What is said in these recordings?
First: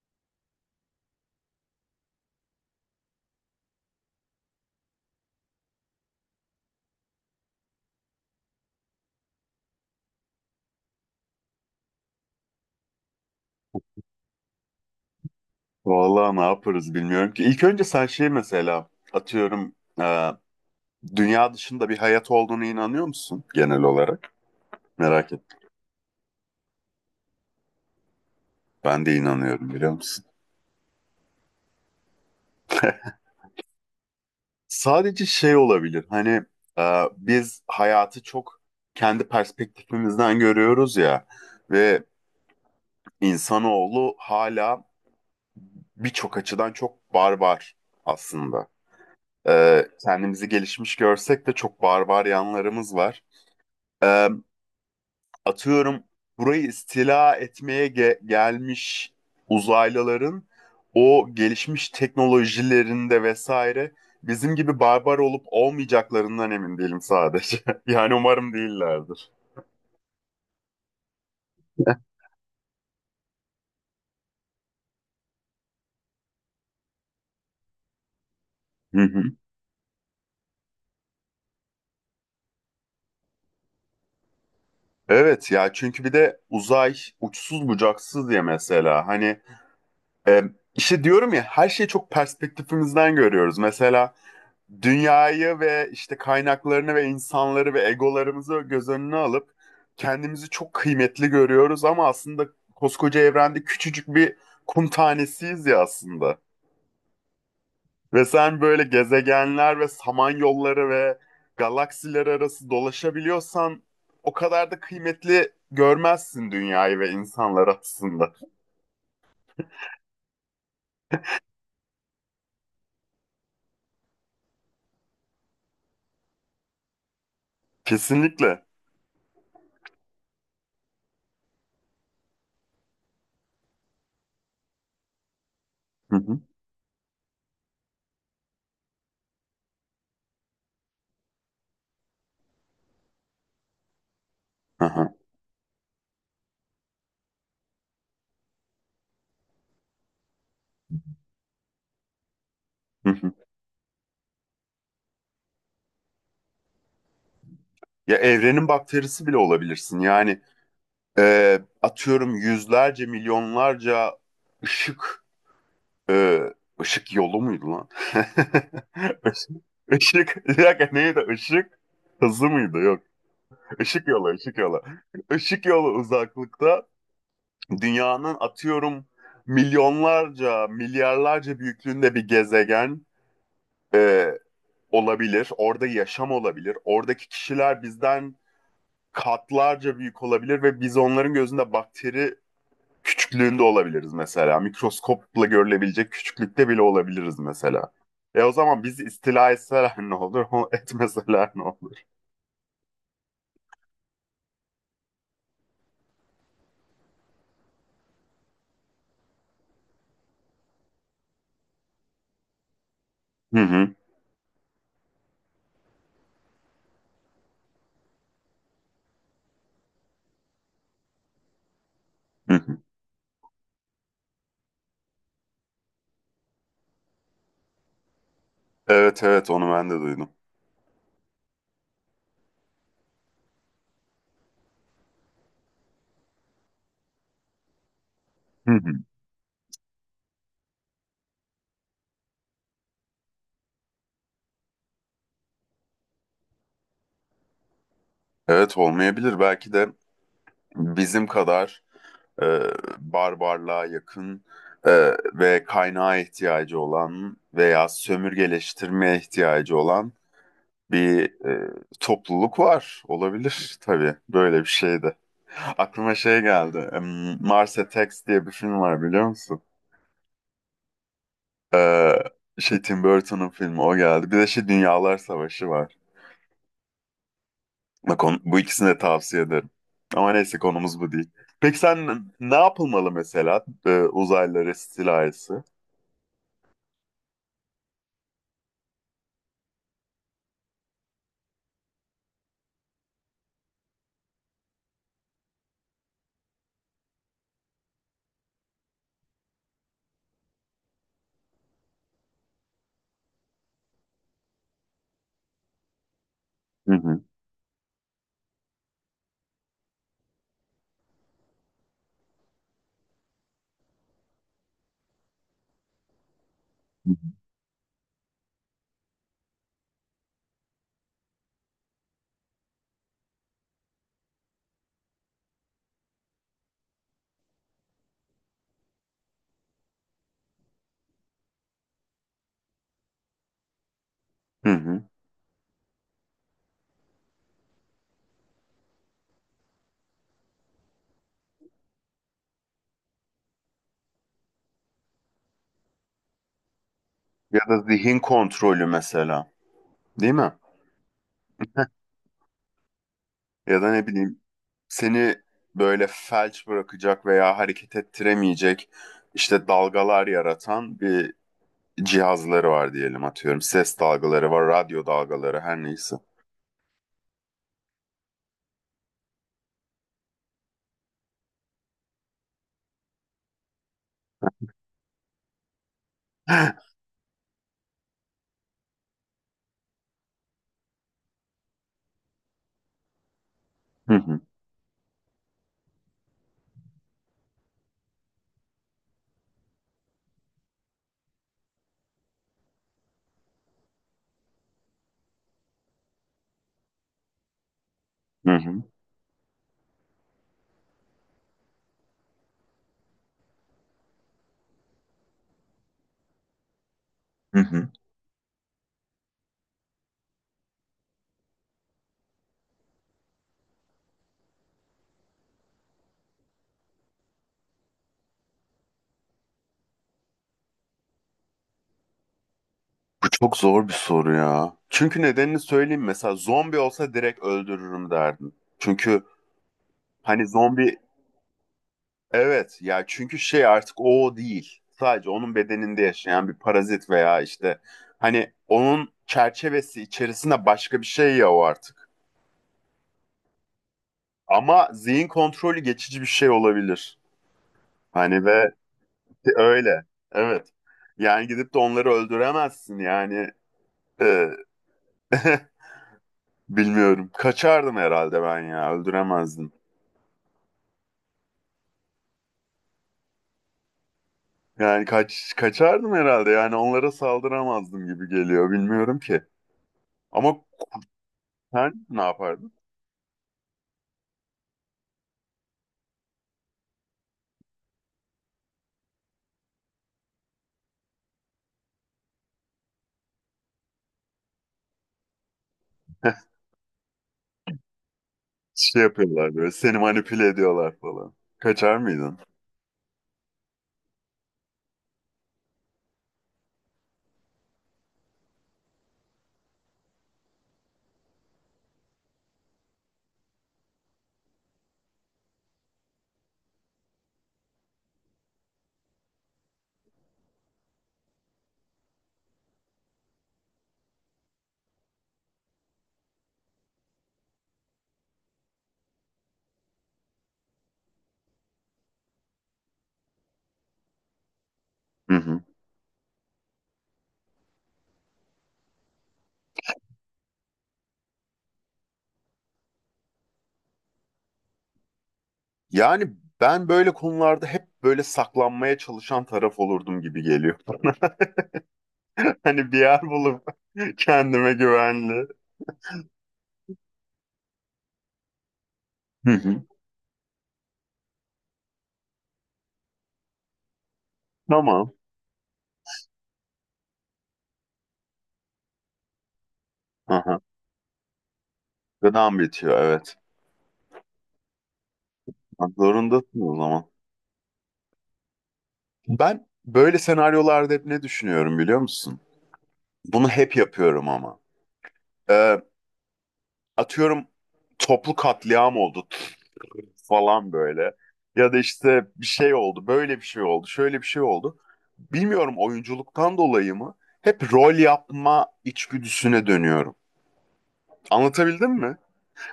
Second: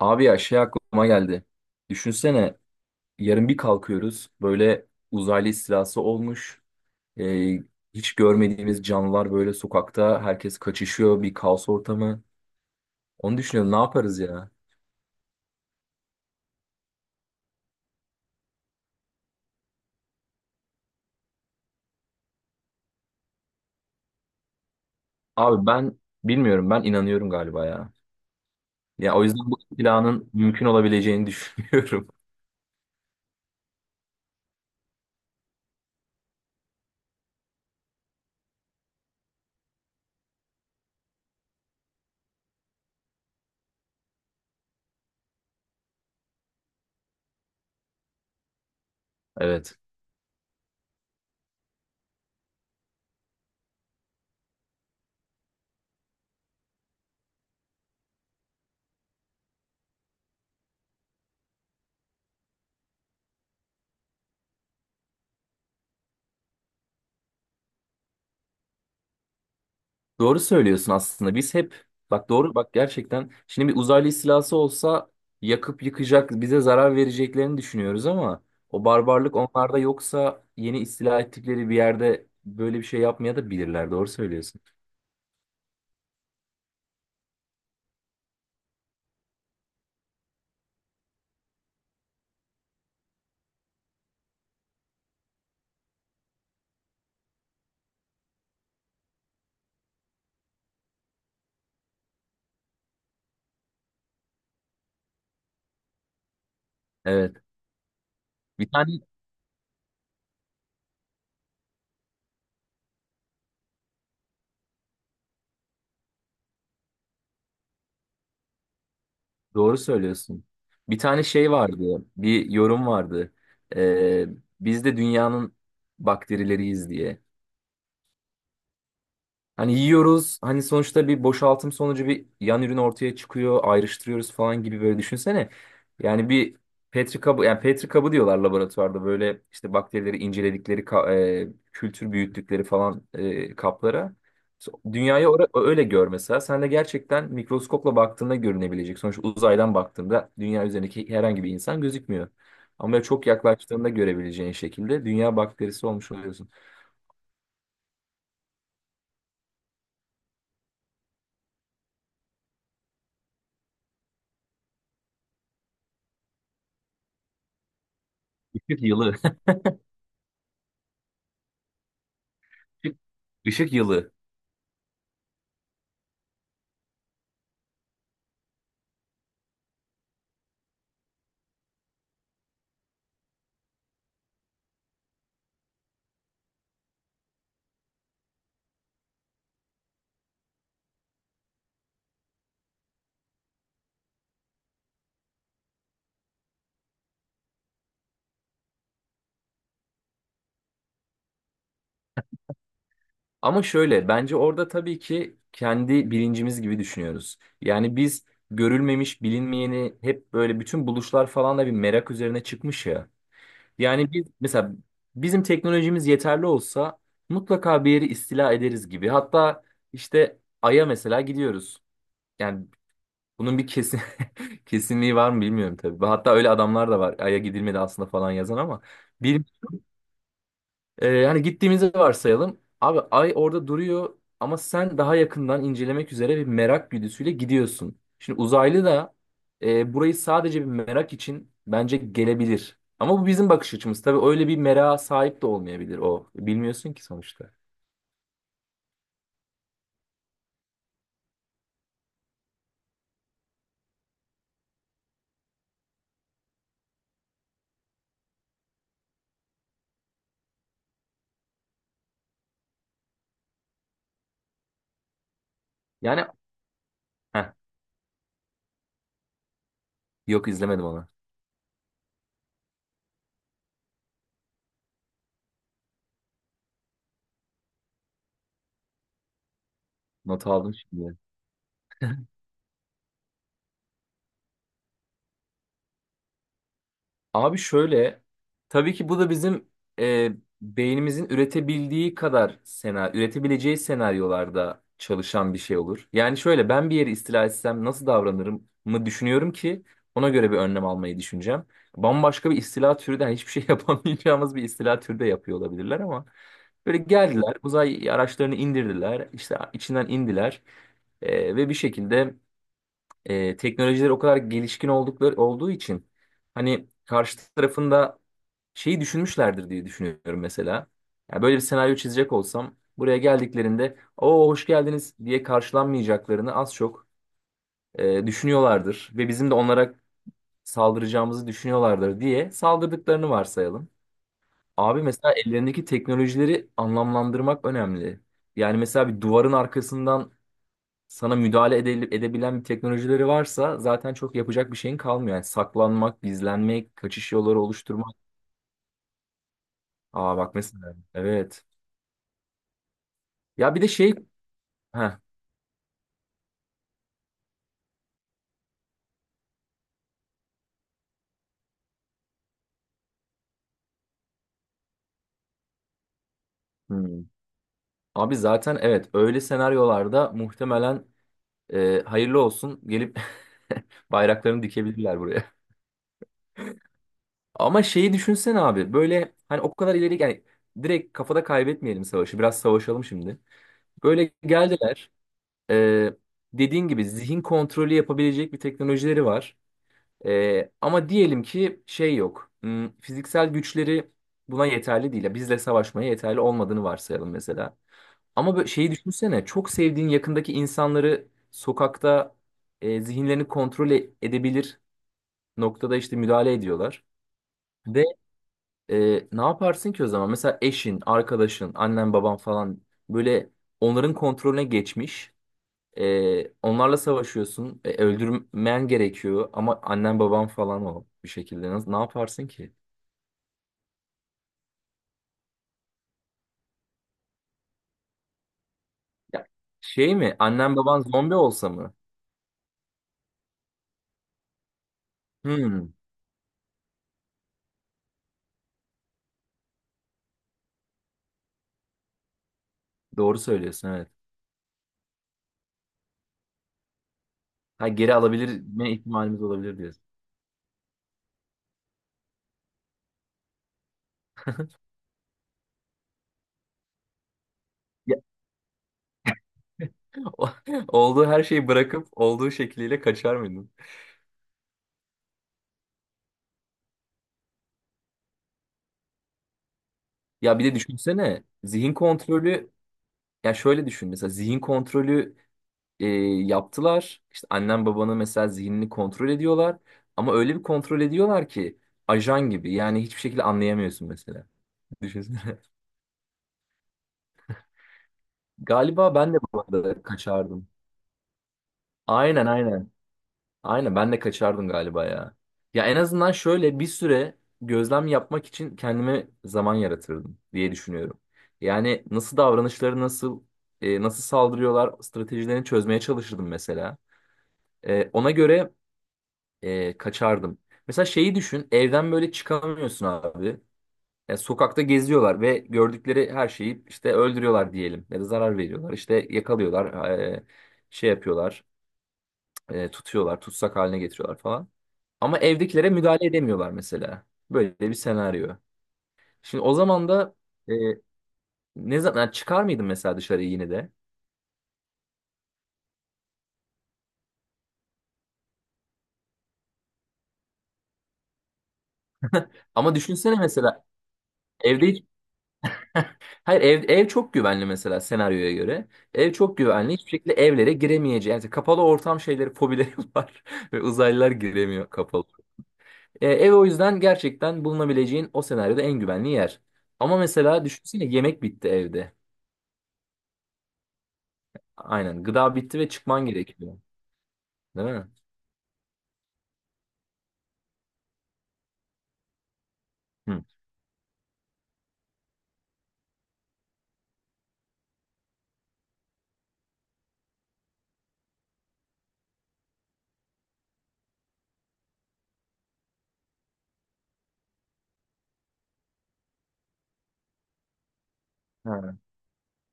Abi ya şey aklıma geldi. Düşünsene yarın bir kalkıyoruz böyle uzaylı istilası olmuş. Ee, Hiç görmediğimiz canlılar böyle sokakta herkes kaçışıyor bir kaos ortamı. Onu düşünüyorum ne yaparız ya? Vallahi ne yaparız bilmiyorum ki. İlk önce sen mesela e, dünya dışında bir hayat olduğunu inanıyor musun genel olarak? Merak ettim. Abi ben bilmiyorum, ben inanıyorum galiba ya. Ben de Ya o yüzden bu inanıyorum biliyor musun? istilanın mümkün olabileceğini düşünüyorum. Sadece olabilir e, biz hayatı çok kendi perspektifimizden görüyoruz ya ve insanoğlu hala birçok açıdan çok barbar aslında. Evet. Kendimizi gelişmiş görsek de çok barbar yanlarımız var. E, Atıyorum burayı istila etmeye gelmiş uzaylıların o gelişmiş teknolojilerinde vesaire bizim gibi barbar olup olmayacaklarından emin değilim sadece. Yani umarım değillerdir. Doğru söylüyorsun aslında. Biz hep bak doğru bak, gerçekten şimdi bir uzaylı istilası olsa yakıp yıkacak, bize zarar vereceklerini düşünüyoruz ama o Hı hı. barbarlık onlarda yoksa yeni istila ettikleri bir yerde böyle bir şey yapmaya da bilirler. Doğru söylüyorsun. Evet ya, çünkü bir de uzay uçsuz bucaksız diye mesela e, işte diyorum ya, her şeyi çok perspektifimizden görüyoruz. Mesela dünyayı ve işte kaynaklarını ve insanları ve egolarımızı göz önüne alıp kendimizi çok kıymetli görüyoruz, ama aslında koskoca evrende küçücük bir kum tanesiyiz ya aslında. Evet. Ve sen Bir böyle tane gezegenler ve samanyolları ve galaksiler arası dolaşabiliyorsan o kadar da kıymetli görmezsin dünyayı ve insanları aslında. doğru söylüyorsun. Bir tane şey vardı. Bir yorum vardı. Ee, Biz de dünyanın bakterileriyiz diye. Kesinlikle. Hani yiyoruz. Hani sonuçta bir boşaltım sonucu bir yan ürün ortaya çıkıyor. Ayrıştırıyoruz falan gibi böyle düşünsene. Hı Yani hı. bir Petri kabı, yani Petri kabı diyorlar laboratuvarda böyle işte bakterileri inceledikleri kültür büyüttükleri falan kaplara. Aha. Dünyayı öyle gör mesela. Sen de gerçekten mikroskopla baktığında görünebilecek. Sonuçta uzaydan baktığında dünya üzerindeki herhangi bir insan gözükmüyor. Ama Hı çok hı. yaklaştığında görebileceğin şekilde dünya bakterisi olmuş oluyorsun. Ya evrenin bakterisi bile olabilirsin. Atıyorum, yüzlerce milyonlarca ışık e, ışık yolu muydu lan? Işık yılı. Işık, ışık, bir dakika neydi? Işık hızı mıydı? Yok, Işık ışık yılı. yolu, ışık yolu. Işık yolu uzaklıkta dünyanın atıyorum milyonlarca milyarlarca büyüklüğünde bir gezegen e, olabilir, orada yaşam olabilir, oradaki kişiler bizden katlarca büyük olabilir ve biz onların gözünde bakteri küçüklüğünde olabiliriz mesela. Mikroskopla görülebilecek küçüklükte bile olabiliriz mesela. E, o zaman bizi istila etseler ne olur, etmeseler ne olur? Ama şöyle bence orada tabii ki kendi bilincimiz gibi düşünüyoruz. Yani biz görülmemiş, bilinmeyeni hep böyle bütün buluşlar falan da bir merak üzerine çıkmış ya. Hı hı, Yani biz mesela bizim teknolojimiz yeterli olsa mutlaka bir yeri istila ederiz gibi. Hatta işte Ay'a mesela gidiyoruz. hı Yani hı. bunun bir kesin kesinliği var mı bilmiyorum tabii. Hatta öyle adamlar da var. Ay'a gidilmedi aslında falan yazan ama Evet bir. evet, onu ben de duydum. Hani gittiğimizi varsayalım. Abi ay orada duruyor ama sen daha yakından incelemek üzere bir merak güdüsüyle gidiyorsun. Şimdi Hı uzaylı hı. da burayı sadece bir merak için bence gelebilir. Ama bu bizim bakış açımız. Tabii öyle bir merak sahip de olmayabilir o. Bilmiyorsun ki sonuçta. Evet, olmayabilir. Belki de bizim kadar e, barbarlığa yakın e, ve kaynağa ihtiyacı olan veya sömürgeleştirmeye ihtiyacı olan bir topluluk var. Olabilir tabii böyle bir şey de. Aklıma Yani şey geldi. Heh, Mars Attacks diye bir film var, biliyor musun? yok izlemedim onu. Ee, Şey, Tim Burton'un filmi, o geldi. Bir de şey, Dünyalar Savaşı var. Bak, bu ikisini de tavsiye ederim. Ama Not neyse, aldım konumuz bu şimdi. değil. Peki sen, ne yapılmalı mesela uzaylılar istilası? Abi şöyle, tabii ki bu da bizim e, beynimizin üretebildiği kadar senaryo, üretebileceği senaryolarda çalışan bir şey olur. Yani şöyle ben bir yeri istila etsem nasıl davranırım mı düşünüyorum ki ona göre bir önlem almayı düşüneceğim. Bambaşka bir istila türüden, yani hiçbir şey yapamayacağımız bir istila türü de yapıyor olabilirler ama Hı böyle hı. geldiler, uzay araçlarını indirdiler, işte içinden indiler ve bir şekilde teknolojileri o kadar gelişkin oldukları olduğu için hani karşı tarafında şeyi düşünmüşlerdir diye düşünüyorum mesela. Yani böyle bir senaryo çizecek olsam buraya geldiklerinde o hoş geldiniz diye karşılanmayacaklarını az çok düşünüyorlardır ve bizim de onlara saldıracağımızı düşünüyorlardır diye saldırdıklarını varsayalım. Hı hı. Abi mesela ellerindeki teknolojileri anlamlandırmak önemli. Yani mesela bir duvarın arkasından sana müdahale edebilen bir teknolojileri varsa zaten çok yapacak bir şeyin kalmıyor. Yani saklanmak, gizlenmek, kaçış Ya yolları da oluşturmak. zihin kontrolü mesela. Değil Aa mi? bak mesela evet. Ya bir Ya de da ne şey bileyim, heh, seni böyle felç bırakacak veya hareket ettiremeyecek işte dalgalar yaratan bir cihazları var diyelim, atıyorum. Ses dalgaları var, radyo dalgaları, her neyse. hmm. Abi zaten evet, öyle senaryolarda muhtemelen hayırlı olsun gelip bayraklarını dikebilirler buraya. Ama şeyi düşünsene abi böyle hani o kadar ileri, yani direkt kafada kaybetmeyelim savaşı, biraz savaşalım şimdi. Hı Böyle hı, geldiler, e, dediğin gibi zihin kontrolü yapabilecek bir teknolojileri var. Ama diyelim ki şey yok. Fiziksel güçleri buna yeterli değil. Ya bizle savaşmaya yeterli olmadığını varsayalım mesela. hı Ama böyle hı, şeyi düşünsene. Çok sevdiğin yakındaki insanları sokakta zihinlerini kontrol edebilir noktada işte müdahale ediyorlar. hı hı. Ve ne yaparsın ki o zaman? Mesela eşin, arkadaşın, annen, baban falan böyle onların kontrolüne geçmiş. Onlarla savaşıyorsun. E, öldürmen gerekiyor ama annen baban falan o bir şekilde. Nasıl, ne yaparsın ki? Bu çok zor bir soru ya. Çünkü nedenini söyleyeyim, mesela zombi olsa direkt öldürürüm derdim. Çünkü Ya, şey mi? hani Annen zombi. baban zombi olsa mı? Evet ya, çünkü şey, artık o değil. Sadece onun Hmm, bedeninde yaşayan bir parazit veya işte hani onun çerçevesi içerisinde başka bir şey ya o artık. doğru söylüyorsun, evet. Ama zihin kontrolü geçici bir şey olabilir. Ha, geri Hani alabilir ve mi ihtimalimiz olabilir diyorsun. öyle. Evet. Yani gidip de onları öldüremezsin yani. Ee, bilmiyorum. Kaçardım Ya, herhalde ben ya. Öldüremezdim. o- olduğu her şeyi bırakıp olduğu şekliyle kaçar mıydın? Yani kaçardım herhalde. Yani onlara saldıramazdım gibi geliyor. Bilmiyorum ki. Ama Ya bir de düşünsene zihin sen ne kontrolü, yapardın? ya şöyle düşün mesela zihin kontrolü e, yaptılar. İşte annen babanın mesela zihnini kontrol ediyorlar. Ama öyle bir kontrol ediyorlar ki ajan gibi. Yani hiçbir şekilde anlayamıyorsun mesela. Düşünsene. Şey Galiba ben de yapıyorlar, bu böyle seni arada manipüle kaçardım. ediyorlar falan. Kaçar mıydın? Aynen aynen. Aynen ben de kaçardım galiba ya. Ya en azından şöyle bir süre gözlem yapmak için kendime zaman yaratırdım diye düşünüyorum. Yani nasıl davranışları nasıl e, nasıl saldırıyorlar stratejilerini çözmeye çalışırdım mesela. E, ona göre kaçardım. Mesela şeyi düşün, evden böyle çıkamıyorsun abi. Ya sokakta geziyorlar ve gördükleri her şeyi işte öldürüyorlar diyelim ya da zarar veriyorlar. İşte yakalıyorlar, şey yapıyorlar, tutuyorlar, tutsak haline getiriyorlar falan. Hı Ama hı. evdekilere müdahale edemiyorlar mesela. Böyle bir senaryo. Şimdi o zaman da e, ne zaman, yani çıkar mıydın mesela dışarı yine de? Yani ben böyle konularda hep böyle saklanmaya çalışan taraf olurdum gibi geliyor. Hani Ama bir yer düşünsene bulup mesela kendime evde hiç, güvenli. hayır ev, ev çok güvenli mesela senaryoya göre. Ev Hı çok hı. güvenli. Hiçbir şekilde evlere giremeyeceği. Yani kapalı ortam şeyleri, fobileri var. Ve uzaylılar giremiyor Tamam. kapalı. E, ev o yüzden gerçekten bulunabileceğin o senaryoda en güvenli yer. Ama Aha. mesela düşünsene yemek bitti evde. Gıdam bitiyor, evet. Aynen. Gıda bitti ve Bak, çıkman zorundasın o gerekiyor. zaman. Değil mi? Ben böyle senaryolarda hep ne düşünüyorum, biliyor musun? Hı. Bunu hep yapıyorum ama. Ee, Atıyorum, toplu katliam oldu, falan böyle. Ya da işte bir şey oldu, böyle bir şey oldu, şöyle bir şey oldu. Bilmiyorum, oyunculuktan dolayı mı? Hep rol yapma içgüdüsüne dönüyorum. Anlatabildim Ha, mi?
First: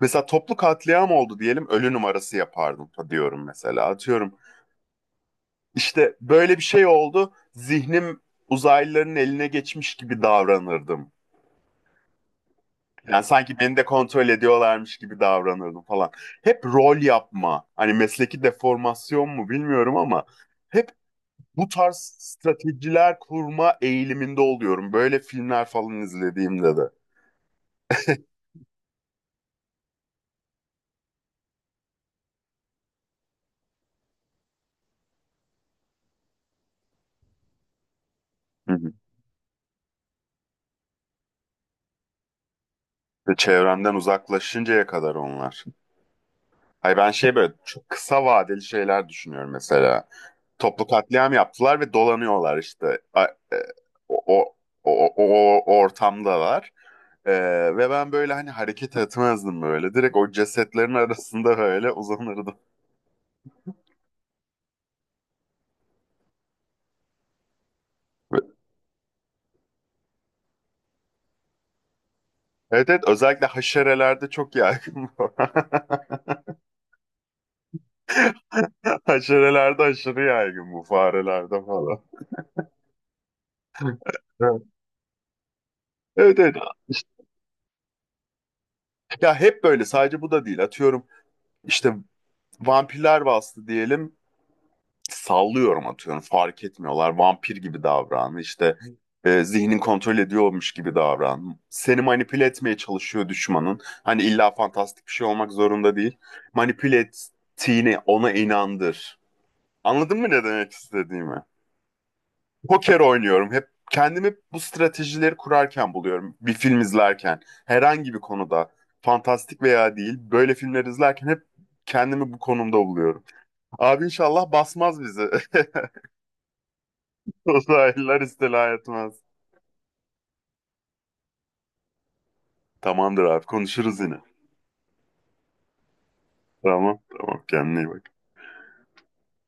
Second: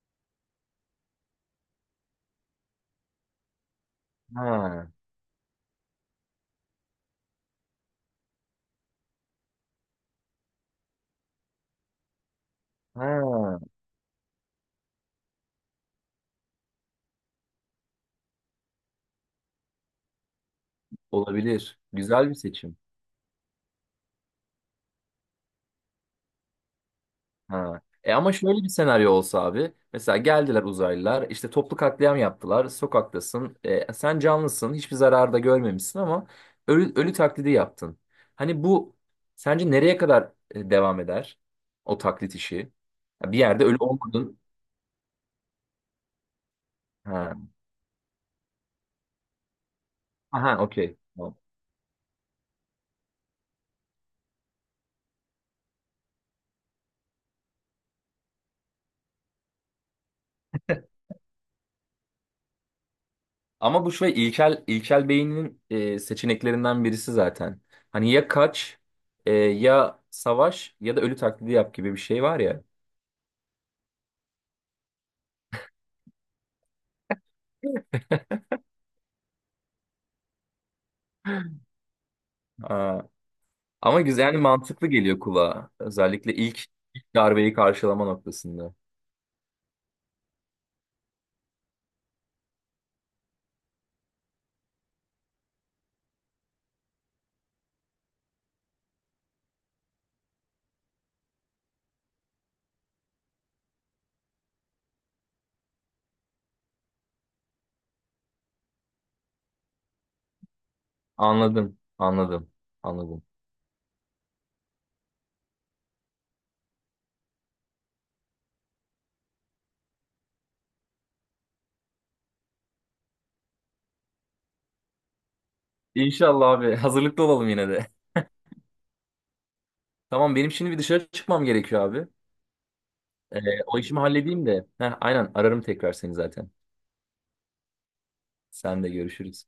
Mesela toplu katliam oldu diyelim, ölü numarası yapardım diyorum mesela. Atıyorum, ha, işte böyle bir şey oldu, zihnim uzaylıların eline geçmiş gibi davranırdım. Yani sanki ha. beni de kontrol ediyorlarmış gibi davranırdım falan. Hep rol yapma. Hani mesleki deformasyon mu bilmiyorum ama hep bu Olabilir. tarz Güzel bir seçim. stratejiler kurma eğiliminde oluyorum. Böyle filmler falan izlediğimde de. Ha. E ama şöyle bir senaryo olsa abi. Mesela geldiler uzaylılar işte toplu katliam yaptılar. Sokaktasın. E, sen canlısın. Hiçbir zarar da görmemişsin ama ölü, ölü taklidi yaptın. Hani Hı hı. bu sence nereye kadar devam eder? O taklit işi. Ya Ve bir yerde ölü çevremden olmadın. uzaklaşıncaya kadar onlar. Hayır, ben şey, Ha. böyle çok kısa vadeli şeyler düşünüyorum mesela. Aha Toplu okey. katliam Tamam. yaptılar ve dolanıyorlar işte. E, O, o, o ortamdalar. E, Ve ben böyle hani hareket etmezdim böyle. Direkt o cesetlerin arasında böyle uzanırdım. Ama bu şey ilkel beyninin seçeneklerinden birisi zaten. Hani ya kaç ya savaş ya da ölü taklidi yap gibi bir şey var Evet evet, özellikle haşerelerde çok yaygın bu. Haşerelerde aşırı yaygın bu, farelerde falan. ya. Ama güzel, yani Evet mantıklı geliyor kulağa. Özellikle evet. Evet. ilk, ilk İşte, darbeyi karşılama noktasında. ya hep böyle, sadece bu da değil. Atıyorum, işte vampirler bastı diyelim. Sallıyorum, atıyorum fark etmiyorlar. Vampir gibi davran. İşte zihnin kontrol ediyormuş gibi davran. Seni manipüle etmeye çalışıyor düşmanın. Hani illa fantastik bir şey olmak zorunda değil. Manipüle ettiğini ona inandır. Anladın mı ne demek istediğimi? Anladım, anladım, Poker anladım. oynuyorum. Hep kendimi bu stratejileri kurarken buluyorum. Bir film izlerken, herhangi bir konuda, fantastik veya değil, böyle filmler izlerken hep kendimi bu konumda buluyorum. Abi inşallah basmaz bizi. İnşallah abi. Hazırlıklı olalım yine de. Uzaylılar istila etmez. Tamam benim şimdi bir dışarı çıkmam gerekiyor abi. Tamamdır abi, O konuşuruz işimi yine. halledeyim de. Heh, aynen ararım tekrar seni zaten. Tamam, tamam. Kendine iyi bak. Sen de görüşürüz.